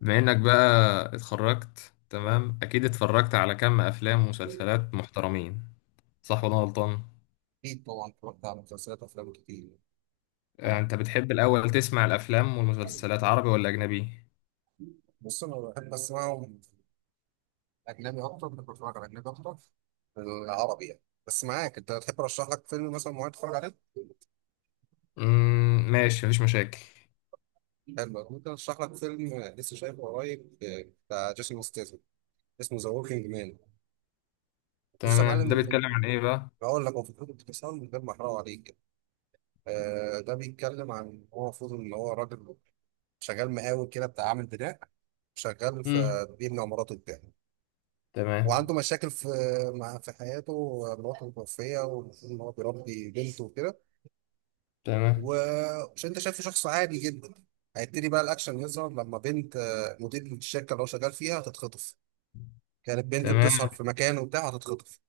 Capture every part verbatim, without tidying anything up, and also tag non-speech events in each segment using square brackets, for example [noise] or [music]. بما انك بقى اتخرجت. تمام، اكيد اتفرجت على كم افلام ومسلسلات محترمين، صح ولا أنا غلطان؟ أكيد طبعا اتفرجت على مسلسلات أفلام كتير. آه، انت بتحب الاول تسمع الافلام والمسلسلات عربي ولا اجنبي؟ بص أنا بحب أسمعهم، أجنبي أكتر. بحب أتفرج على أجنبي أكتر من العربي يعني. بس معاك، أنت تحب أرشح لك فيلم مثلا معين تتفرج عليه؟ امم ماشي، مفيش مشاكل. حلو، ممكن أرشح لك فيلم لسه شايفه قريب. آه، بتاع جيسون ستاثام، اسمه ذا وركينج مان. لسه تمام، ده معلم، بيتكلم عن ايه بقى؟ بقول لك هو في كتب اختصار من غير ما أحرقه عليك. آه، ده بيتكلم عن، هو المفروض إن هو راجل شغال مقاول كده بتاع، عامل بناء. شغال في، امم. بيبني عمارات وبتاع. تمام. وعنده مشاكل في مع في حياته. مراته متوفية والمفروض إن هو بيربي بنته وكده. تمام. ومش أنت شايفه شخص عادي جدا. هيبتدي بقى الأكشن يظهر لما بنت آه، مدير الشركة اللي هو شغال فيها هتتخطف. كانت بنت بتسهر تمام. في مكان وبتاع هتتخطف.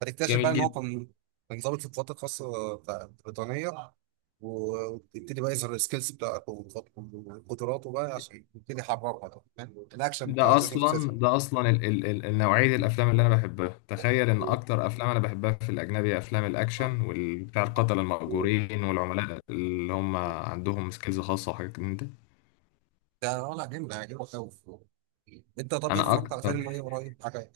فتكتشف بقى جميل إن هو جدا. كان كان ضابط في القوات الخاصة بتاع- البريطانية. ويبتدي بقى يظهر السكيلز بتاعته وخط- وقدراته بقى عشان يبتدي يحررها طبعاً. الأكشن بتاع ده جيسون اصلا ستاثام. ده اصلا ال ال ال النوعيه الافلام اللي انا بحبها. تخيل ان اكتر افلام انا بحبها في الاجنبي افلام الاكشن والبتاع، القتله المأجورين والعملاء اللي هم عندهم سكيلز خاصه وحاجات من ده. ده ولا جامد، هيعجبك أوي. انت طب ايه، انا اتفرجت على اكتر، فيلم ايه قريب حاجه؟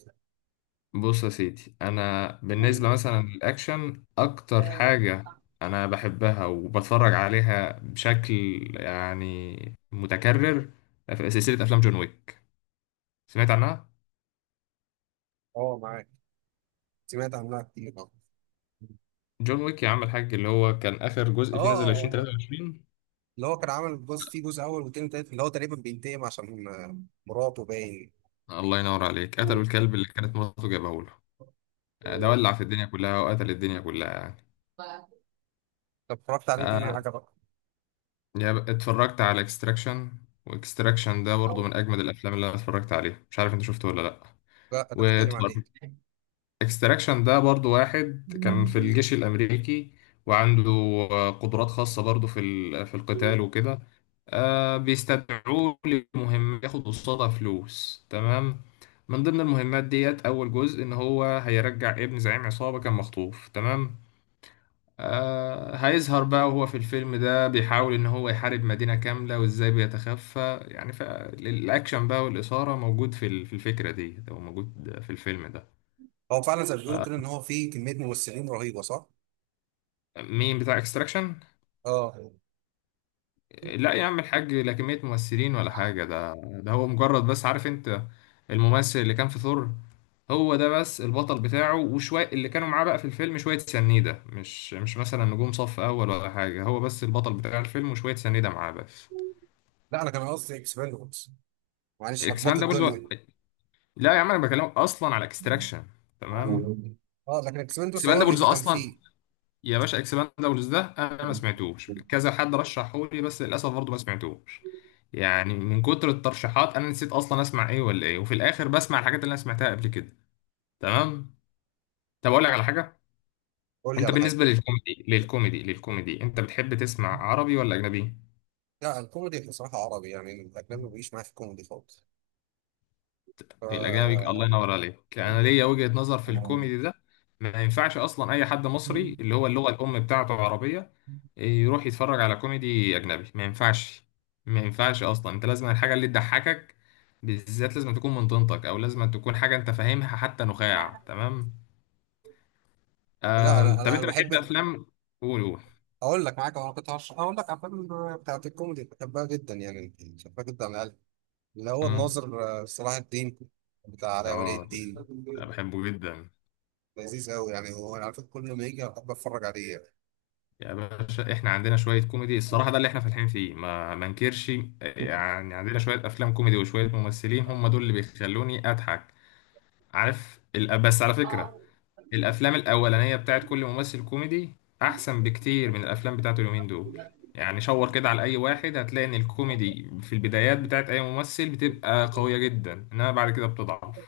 بص يا سيدي انا بالنسبه مثلا للاكشن اكتر حاجه انا بحبها وبتفرج عليها بشكل يعني متكرر. في سلسله افلام جون ويك، سمعت عنها؟ اه معاك. سمعت عنها كتير، اه. جون ويك، يا عم الحاج، اللي هو كان اخر جزء فيه نزل اه، ألفين وتلاتة. اللي هو كان عامل جزء، فيه جزء اول وتاني تالت اللي هو تقريبا بينتقم عشان آه، مراته باين. الله ينور عليك، قتلوا الكلب اللي كانت مراته جابه له. آه، ده ولع في الدنيا كلها وقتل الدنيا كلها يعني طب اتفرجت عليه تاني آه، حاجه بقى؟ يا ب- اتفرجت على اكستراكشن. واكستراكشن ده برضو من اجمد الافلام اللي انا اتفرجت عليها، مش عارف انت شفته ولا لا. لا، ده بيتكلم عن ايه؟ واتفرجت، اكستراكشن ده برضو واحد كان في الجيش الامريكي، وعنده آه، قدرات خاصه برضو في ال- في القتال وكده. آه، بيستدعوه لمهمة ياخد قصادها فلوس. تمام، من ضمن المهمات ديت أول جزء إن هو هيرجع ابن زعيم عصابة كان مخطوف. تمام، آه هيظهر بقى، وهو في الفيلم ده بيحاول إن هو يحارب مدينة كاملة وإزاي بيتخفى، يعني فالأكشن بقى والإثارة موجود في ال- في الفكرة دي، أو موجود في الفيلم ده. هو فعلا زي ما بيقولوا آه، كده ان هو فيه كميه ممثلين رهيبه، صح؟ مين بتاع اكستراكشن؟ اه. لا يا عم الحاج، لا كمية ممثلين ولا حاجة، ده ده هو مجرد، بس عارف انت الممثل اللي كان في ثور؟ هو ده بس البطل بتاعه، وشوية اللي كانوا معاه بقى في الفيلم شوية سنيدة، مش مش مثلا نجوم صف أول ولا حاجة، هو بس البطل بتاع الفيلم وشوية سنيدة معاه بس. لا، انا كان قصدي اكسباندبلز، معلش لخبطت اكسباندابلز و... الدنيا. لا يا عم انا بكلمك اصلا على اكستراكشن. تمام. اه، لكن اكسباندبلز هو اللي اكسباندابلز فكان اصلا، فيه. يا باشا اكسباندابلز ده انا ما سمعتوش، كذا حد رشحه لي بس للاسف برضه ما سمعتوش. يعني من كتر الترشيحات انا نسيت اصلا اسمع ايه ولا ايه، وفي الاخر بسمع الحاجات اللي انا سمعتها قبل كده. تمام، طب اقول لك على حاجه؟ قول لي انت على حاجه. بالنسبه للكوميدي للكوميدي للكوميدي انت بتحب تسمع عربي ولا اجنبي؟ لا، الكوميدي بصراحة عربي يعني، الأجنبي ما بيجيش معايا في الكوميدي خالص. ف... الاجنبي؟ الله ينور عليك. انا ليا وجهة نظر في الكوميدي ده، ما ينفعش اصلا اي حد مصري اللي هو اللغة الام بتاعته عربية يروح يتفرج على كوميدي اجنبي، ما ينفعش. ما ينفعش اصلا، انت لازم الحاجة اللي تضحكك بالذات لازم تكون من طينتك، او لازم تكون حاجة انت فاهمها حتى نخاع. تمام، لا، أنا آم، طب أنا أنا انت بتحب بحب. افلام؟ قول قول. أقول لك، معاك أنا كنت هرش- أقول لك على الأفلام بتاعت الكوميدي، بحبها جدا يعني، بحبها جدا على الأقل. اللي هو مم. الناظر آه، صلاح الدين، بتاع علاء ولي اه، الدين. أنا بحبه جدا. لذيذ أوي يعني، هو أنا على فكرة كل ما يجي أحب أتفرج عليه يعني. يا باشا احنا عندنا شوية كوميدي الصراحة، ده اللي احنا فالحين فيه، ما ما انكرش. [laughs] يعني عندنا شوية افلام كوميدي وشوية ممثلين هم دول اللي بيخلوني اضحك. عارف ال- بس على فكرة، الافلام الاولانية بتاعت كل ممثل كوميدي احسن بكتير من الافلام بتاعته اليومين دول. يعني شاور كده على اي واحد، هتلاقي ان الكوميدي في البدايات بتاعت اي ممثل بتبقى قوية جدا، انما بعد كده بتضعف.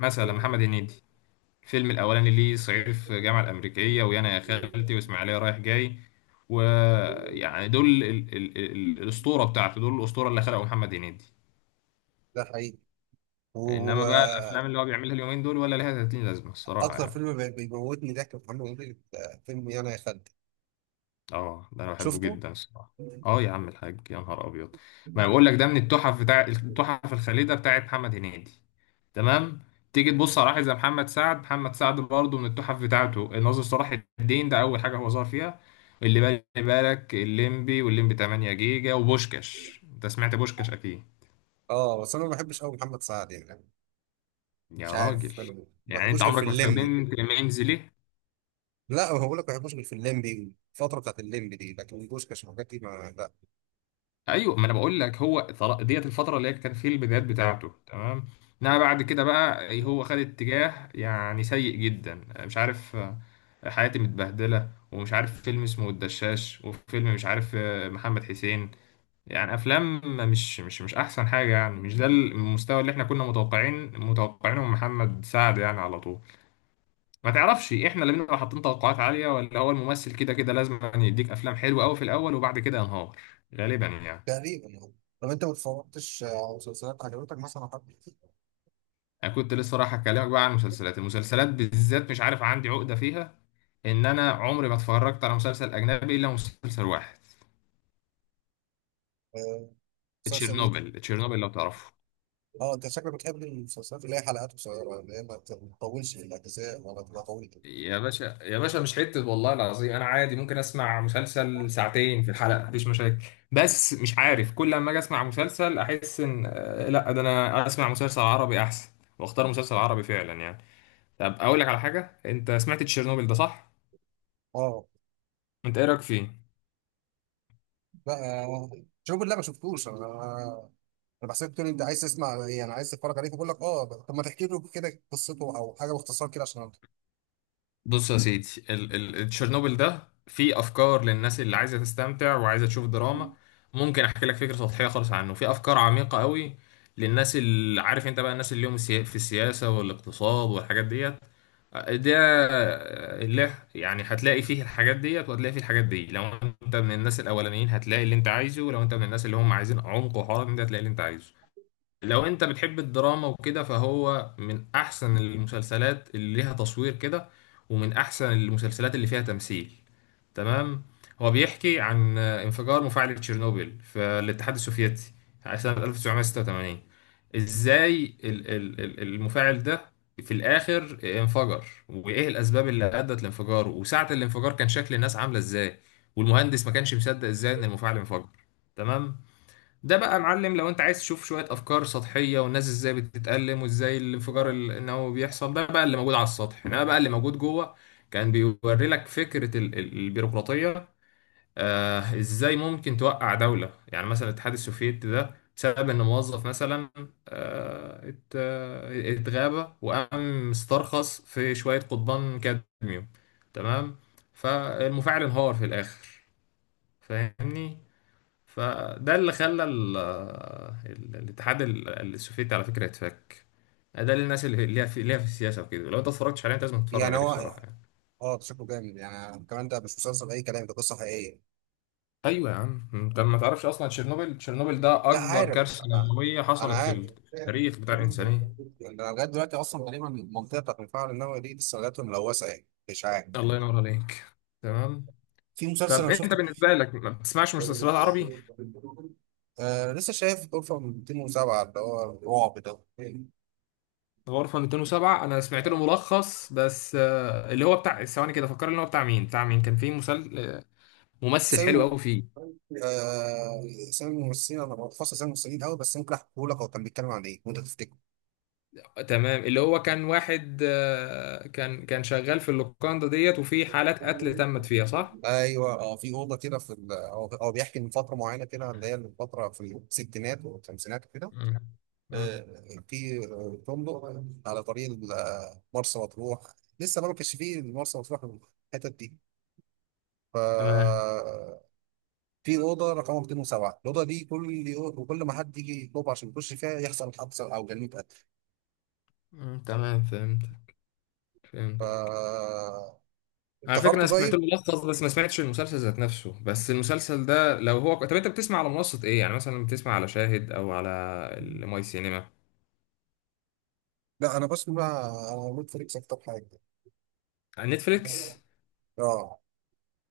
مثلا محمد هنيدي، الفيلم الأولاني ليه صعيدي في الجامعة الأمريكية، ويانا يا خالتي، وإسماعيلية رايح جاي، ويعني دول ال ال ال الأسطورة بتاعته، دول الأسطورة اللي خلقه محمد هنيدي. ده حقيقي إنما بقى الأفلام وأكتر. اللي هو بيعملها اليومين دول ولا ليها تلاتين لازمة الصراحة يعني فيلم بي- بيموتني ضحك في محمد هنيدي آه، فيلم يانا يا خالتي. اه ده انا بحبه شفته؟ جدا الصراحه. اه يا عم الحاج، يا نهار ابيض، ما أنا بقول لك ده من التحف، بتاع التحف الخالده بتاعت محمد هنيدي. تمام، تيجي تبص على واحد زي محمد سعد، محمد سعد برضه من التحف بتاعته الناظر صلاح الدين ده اول حاجه هو ظهر فيها، اللي بالي بالك الليمبي والليمبي ثمانية جيجا وبوشكاش، انت سمعت بوشكاش اكيد؟ اه، بس انا ما بحبش قوي محمد سعد يعني. مش يا راجل، عارف، انا ما يعني انت بحبوش غير في عمرك ما الليمبي. استخدمت ميمز ليه؟ لا، هو بقول لك ما بحبوش غير في الليمبي، الفتره بتاعت الليمبي دي، لكن بوشكاش والحاجات دي ما لا. ايوه، ما انا بقول لك هو طر- ديت الفتره اللي هي كان في البدايات بتاعته. تمام، انما بعد كده بقى هو خد اتجاه يعني سيء جدا، مش عارف، آه، حياتي متبهدله ومش عارف فيلم اسمه الدشاش، وفيلم مش عارف، آه، محمد حسين. يعني افلام مش مش مش احسن حاجه، يعني مش ده المستوى اللي احنا كنا متوقعين متوقعينه من محمد سعد يعني على طول. ما تعرفش احنا اللي بنبقى حاطين توقعات عاليه، ولا هو الممثل كده كده لازم يعني يديك افلام حلوه قوي في الاول وبعد كده ينهار، غالبا يعني. تقريبا يعني. طب انت ما اتفرجتش على مسلسلات عجبتك مثلا حد؟ انا كنت لسه رايح اكلمك بقى عن المسلسلات، المسلسلات بالذات مش عارف عندي عقده فيها، ان انا عمري ما اتفرجت على مسلسل اجنبي الا مسلسل واحد، آه، مسلسل ايه؟ تشيرنوبل، تشيرنوبل لو تعرفه. اه، انت شكلك بتحب المسلسلات اللي هي حلقات قصيره، اللي هي ما تطولش في الاجزاء ولا تبقى طويله. يا باشا، يا باشا مش حتة، والله العظيم أنا عادي ممكن أسمع مسلسل ساعتين في الحلقة مفيش مشاكل، بس مش عارف كل لما اجي اسمع مسلسل احس ان آه، لا ده انا اسمع مسلسل عربي احسن، واختار مسلسل عربي فعلا يعني. طب اقول لك على حاجه، انت سمعت تشيرنوبل ده صح؟ اه. انت ايه رايك فيه؟ لا، آه، شوف، لا ما شفتوش انا. انا بحسك بتقول انت عايز تسمع ايه، انا عايز تتفرج عليه، فبقول لك اه. طب ما تحكي له كده قصته او حاجه باختصار كده عشان أعرف. بص يا سيدي ال ال تشيرنوبل ده فيه افكار للناس اللي عايزه تستمتع وعايزه تشوف دراما، ممكن احكي لك فكره سطحيه خالص عنه. في افكار عميقه قوي للناس اللي عارف انت بقى، الناس اللي هم السيا- في السياسه والاقتصاد والحاجات ديت، ده اللي يعني هتلاقي فيه الحاجات ديت، وهتلاقي فيه الحاجات دي. لو انت من الناس الاولانيين هتلاقي اللي انت عايزه، ولو انت من الناس اللي هم عايزين عمق وحوار من ده هتلاقي اللي انت عايزه. لو انت بتحب الدراما وكده فهو من احسن المسلسلات اللي ليها تصوير كده، ومن احسن المسلسلات اللي فيها تمثيل. تمام، هو بيحكي عن انفجار مفاعل تشيرنوبيل في الاتحاد السوفيتي سنة ألف وتسعمية ستة وتمانين، ازاي ال- ال- ال- المفاعل ده في الاخر انفجر، وايه الاسباب اللي ادت لانفجاره، وساعة الانفجار كان شكل الناس عاملة ازاي، والمهندس ما كانش مصدق ازاي ان المفاعل انفجر. تمام، ده بقى يا معلم لو انت عايز تشوف شوية افكار سطحية، والناس ازاي بتتألم، وازاي الانفجار ال- النووي بيحصل، ده بقى اللي موجود على السطح. انما بقى اللي موجود جوه كان بيوري لك فكرة ال- ال- البيروقراطية، آه ازاي ممكن توقع دولة يعني مثلا الاتحاد السوفيتي ده بسبب ان موظف مثلا، آه ات- آه، اتغابى وقام استرخص في شوية قضبان كادميوم. تمام، فالمفاعل انهار في الاخر، فاهمني؟ فده اللي خلى ال- ال- الاتحاد ال- السوفيتي على فكرة يتفك. ده للناس اللي ليها في، ليها في السياسة وكده، لو انت اتفرجتش عليه انت لازم تتفرج يعني عليه هو، الصراحة يعني. اه ده شكله جامد يعني. كمان ده مش مسلسل اي كلام، ده قصه حقيقيه. ايوه يا عم، انت ما تعرفش اصلا، تشيرنوبل تشيرنوبل ده لا اكبر عارف. كارثة نووية انا حصلت في عارف يعني، التاريخ بتاع الانسانية. انا لغايه دلوقتي اصلا تقريبا المنطقه بتاعت المفاعل النووي دي لسه لغايه ملوثه يعني، مش عارف. الله ينور عليك. تمام، في مسلسل طب انا انت شفته، بالنسبة لك ما بتسمعش مسلسلات عربي؟ آه، لسه شايف غرفه مائتين وسبعة، اللي هو الرعب ده. غرفة مئتين وسبعة انا سمعت له ملخص بس، آه، اللي هو بتاع ثواني كده فكرني، اللي هو بتاع مين، بتاع مين كان فيه مسل... آه، بس ممثل حلو قوي فيه. آه، اسامي الممثلين، انا بحفظ اسامي الممثلين قوي. بس ممكن احكيه لك هو كان بيتكلم عن ايه وانت تفتكر. تمام، اللي هو كان واحد، آه، كان كان شغال في اللوكاندا ديت، وفي حالات قتل تمت فيها صح؟ ايوه اه، في اوضه كده في ال- هو هو بيحكي من فتره معينه كده، اللي هي الفتره في الستينات والخمسينات كده. مم. مم. آه، في آه، فندق على طريق ال- مرسى مطروح. لسه ما كانش فيه مرسى مطروح الحتت دي. ف تمام. في اوضه رقم مئتين وسبعة، الاوضه دي كل يوم وكل ما حد يجي يطلب عشان يخش فيها يحصل حادثه او جريمه قتل. مم. تمام فهمت، ف فهمت. على فكرة أنا افتكرته سمعت له طيب. ملخص بس ما سمعتش المسلسل ذات نفسه، بس المسلسل ده لو هو، طب أنت بتسمع على منصة إيه؟ يعني مثلا بتسمع على شاهد أو على الماي سينما؟ لا، انا بسمع على نتفليكس اكتر حاجه. على نتفليكس؟ اه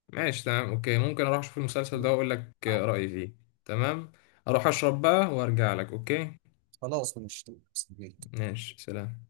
ماشي، تمام، أوكي، ممكن أروح أشوف المسلسل ده وأقول لك رأيي فيه. تمام؟ أروح أشرب بقى وأرجع لك أوكي؟ خلاص، مش مستني. ماشي، سلام.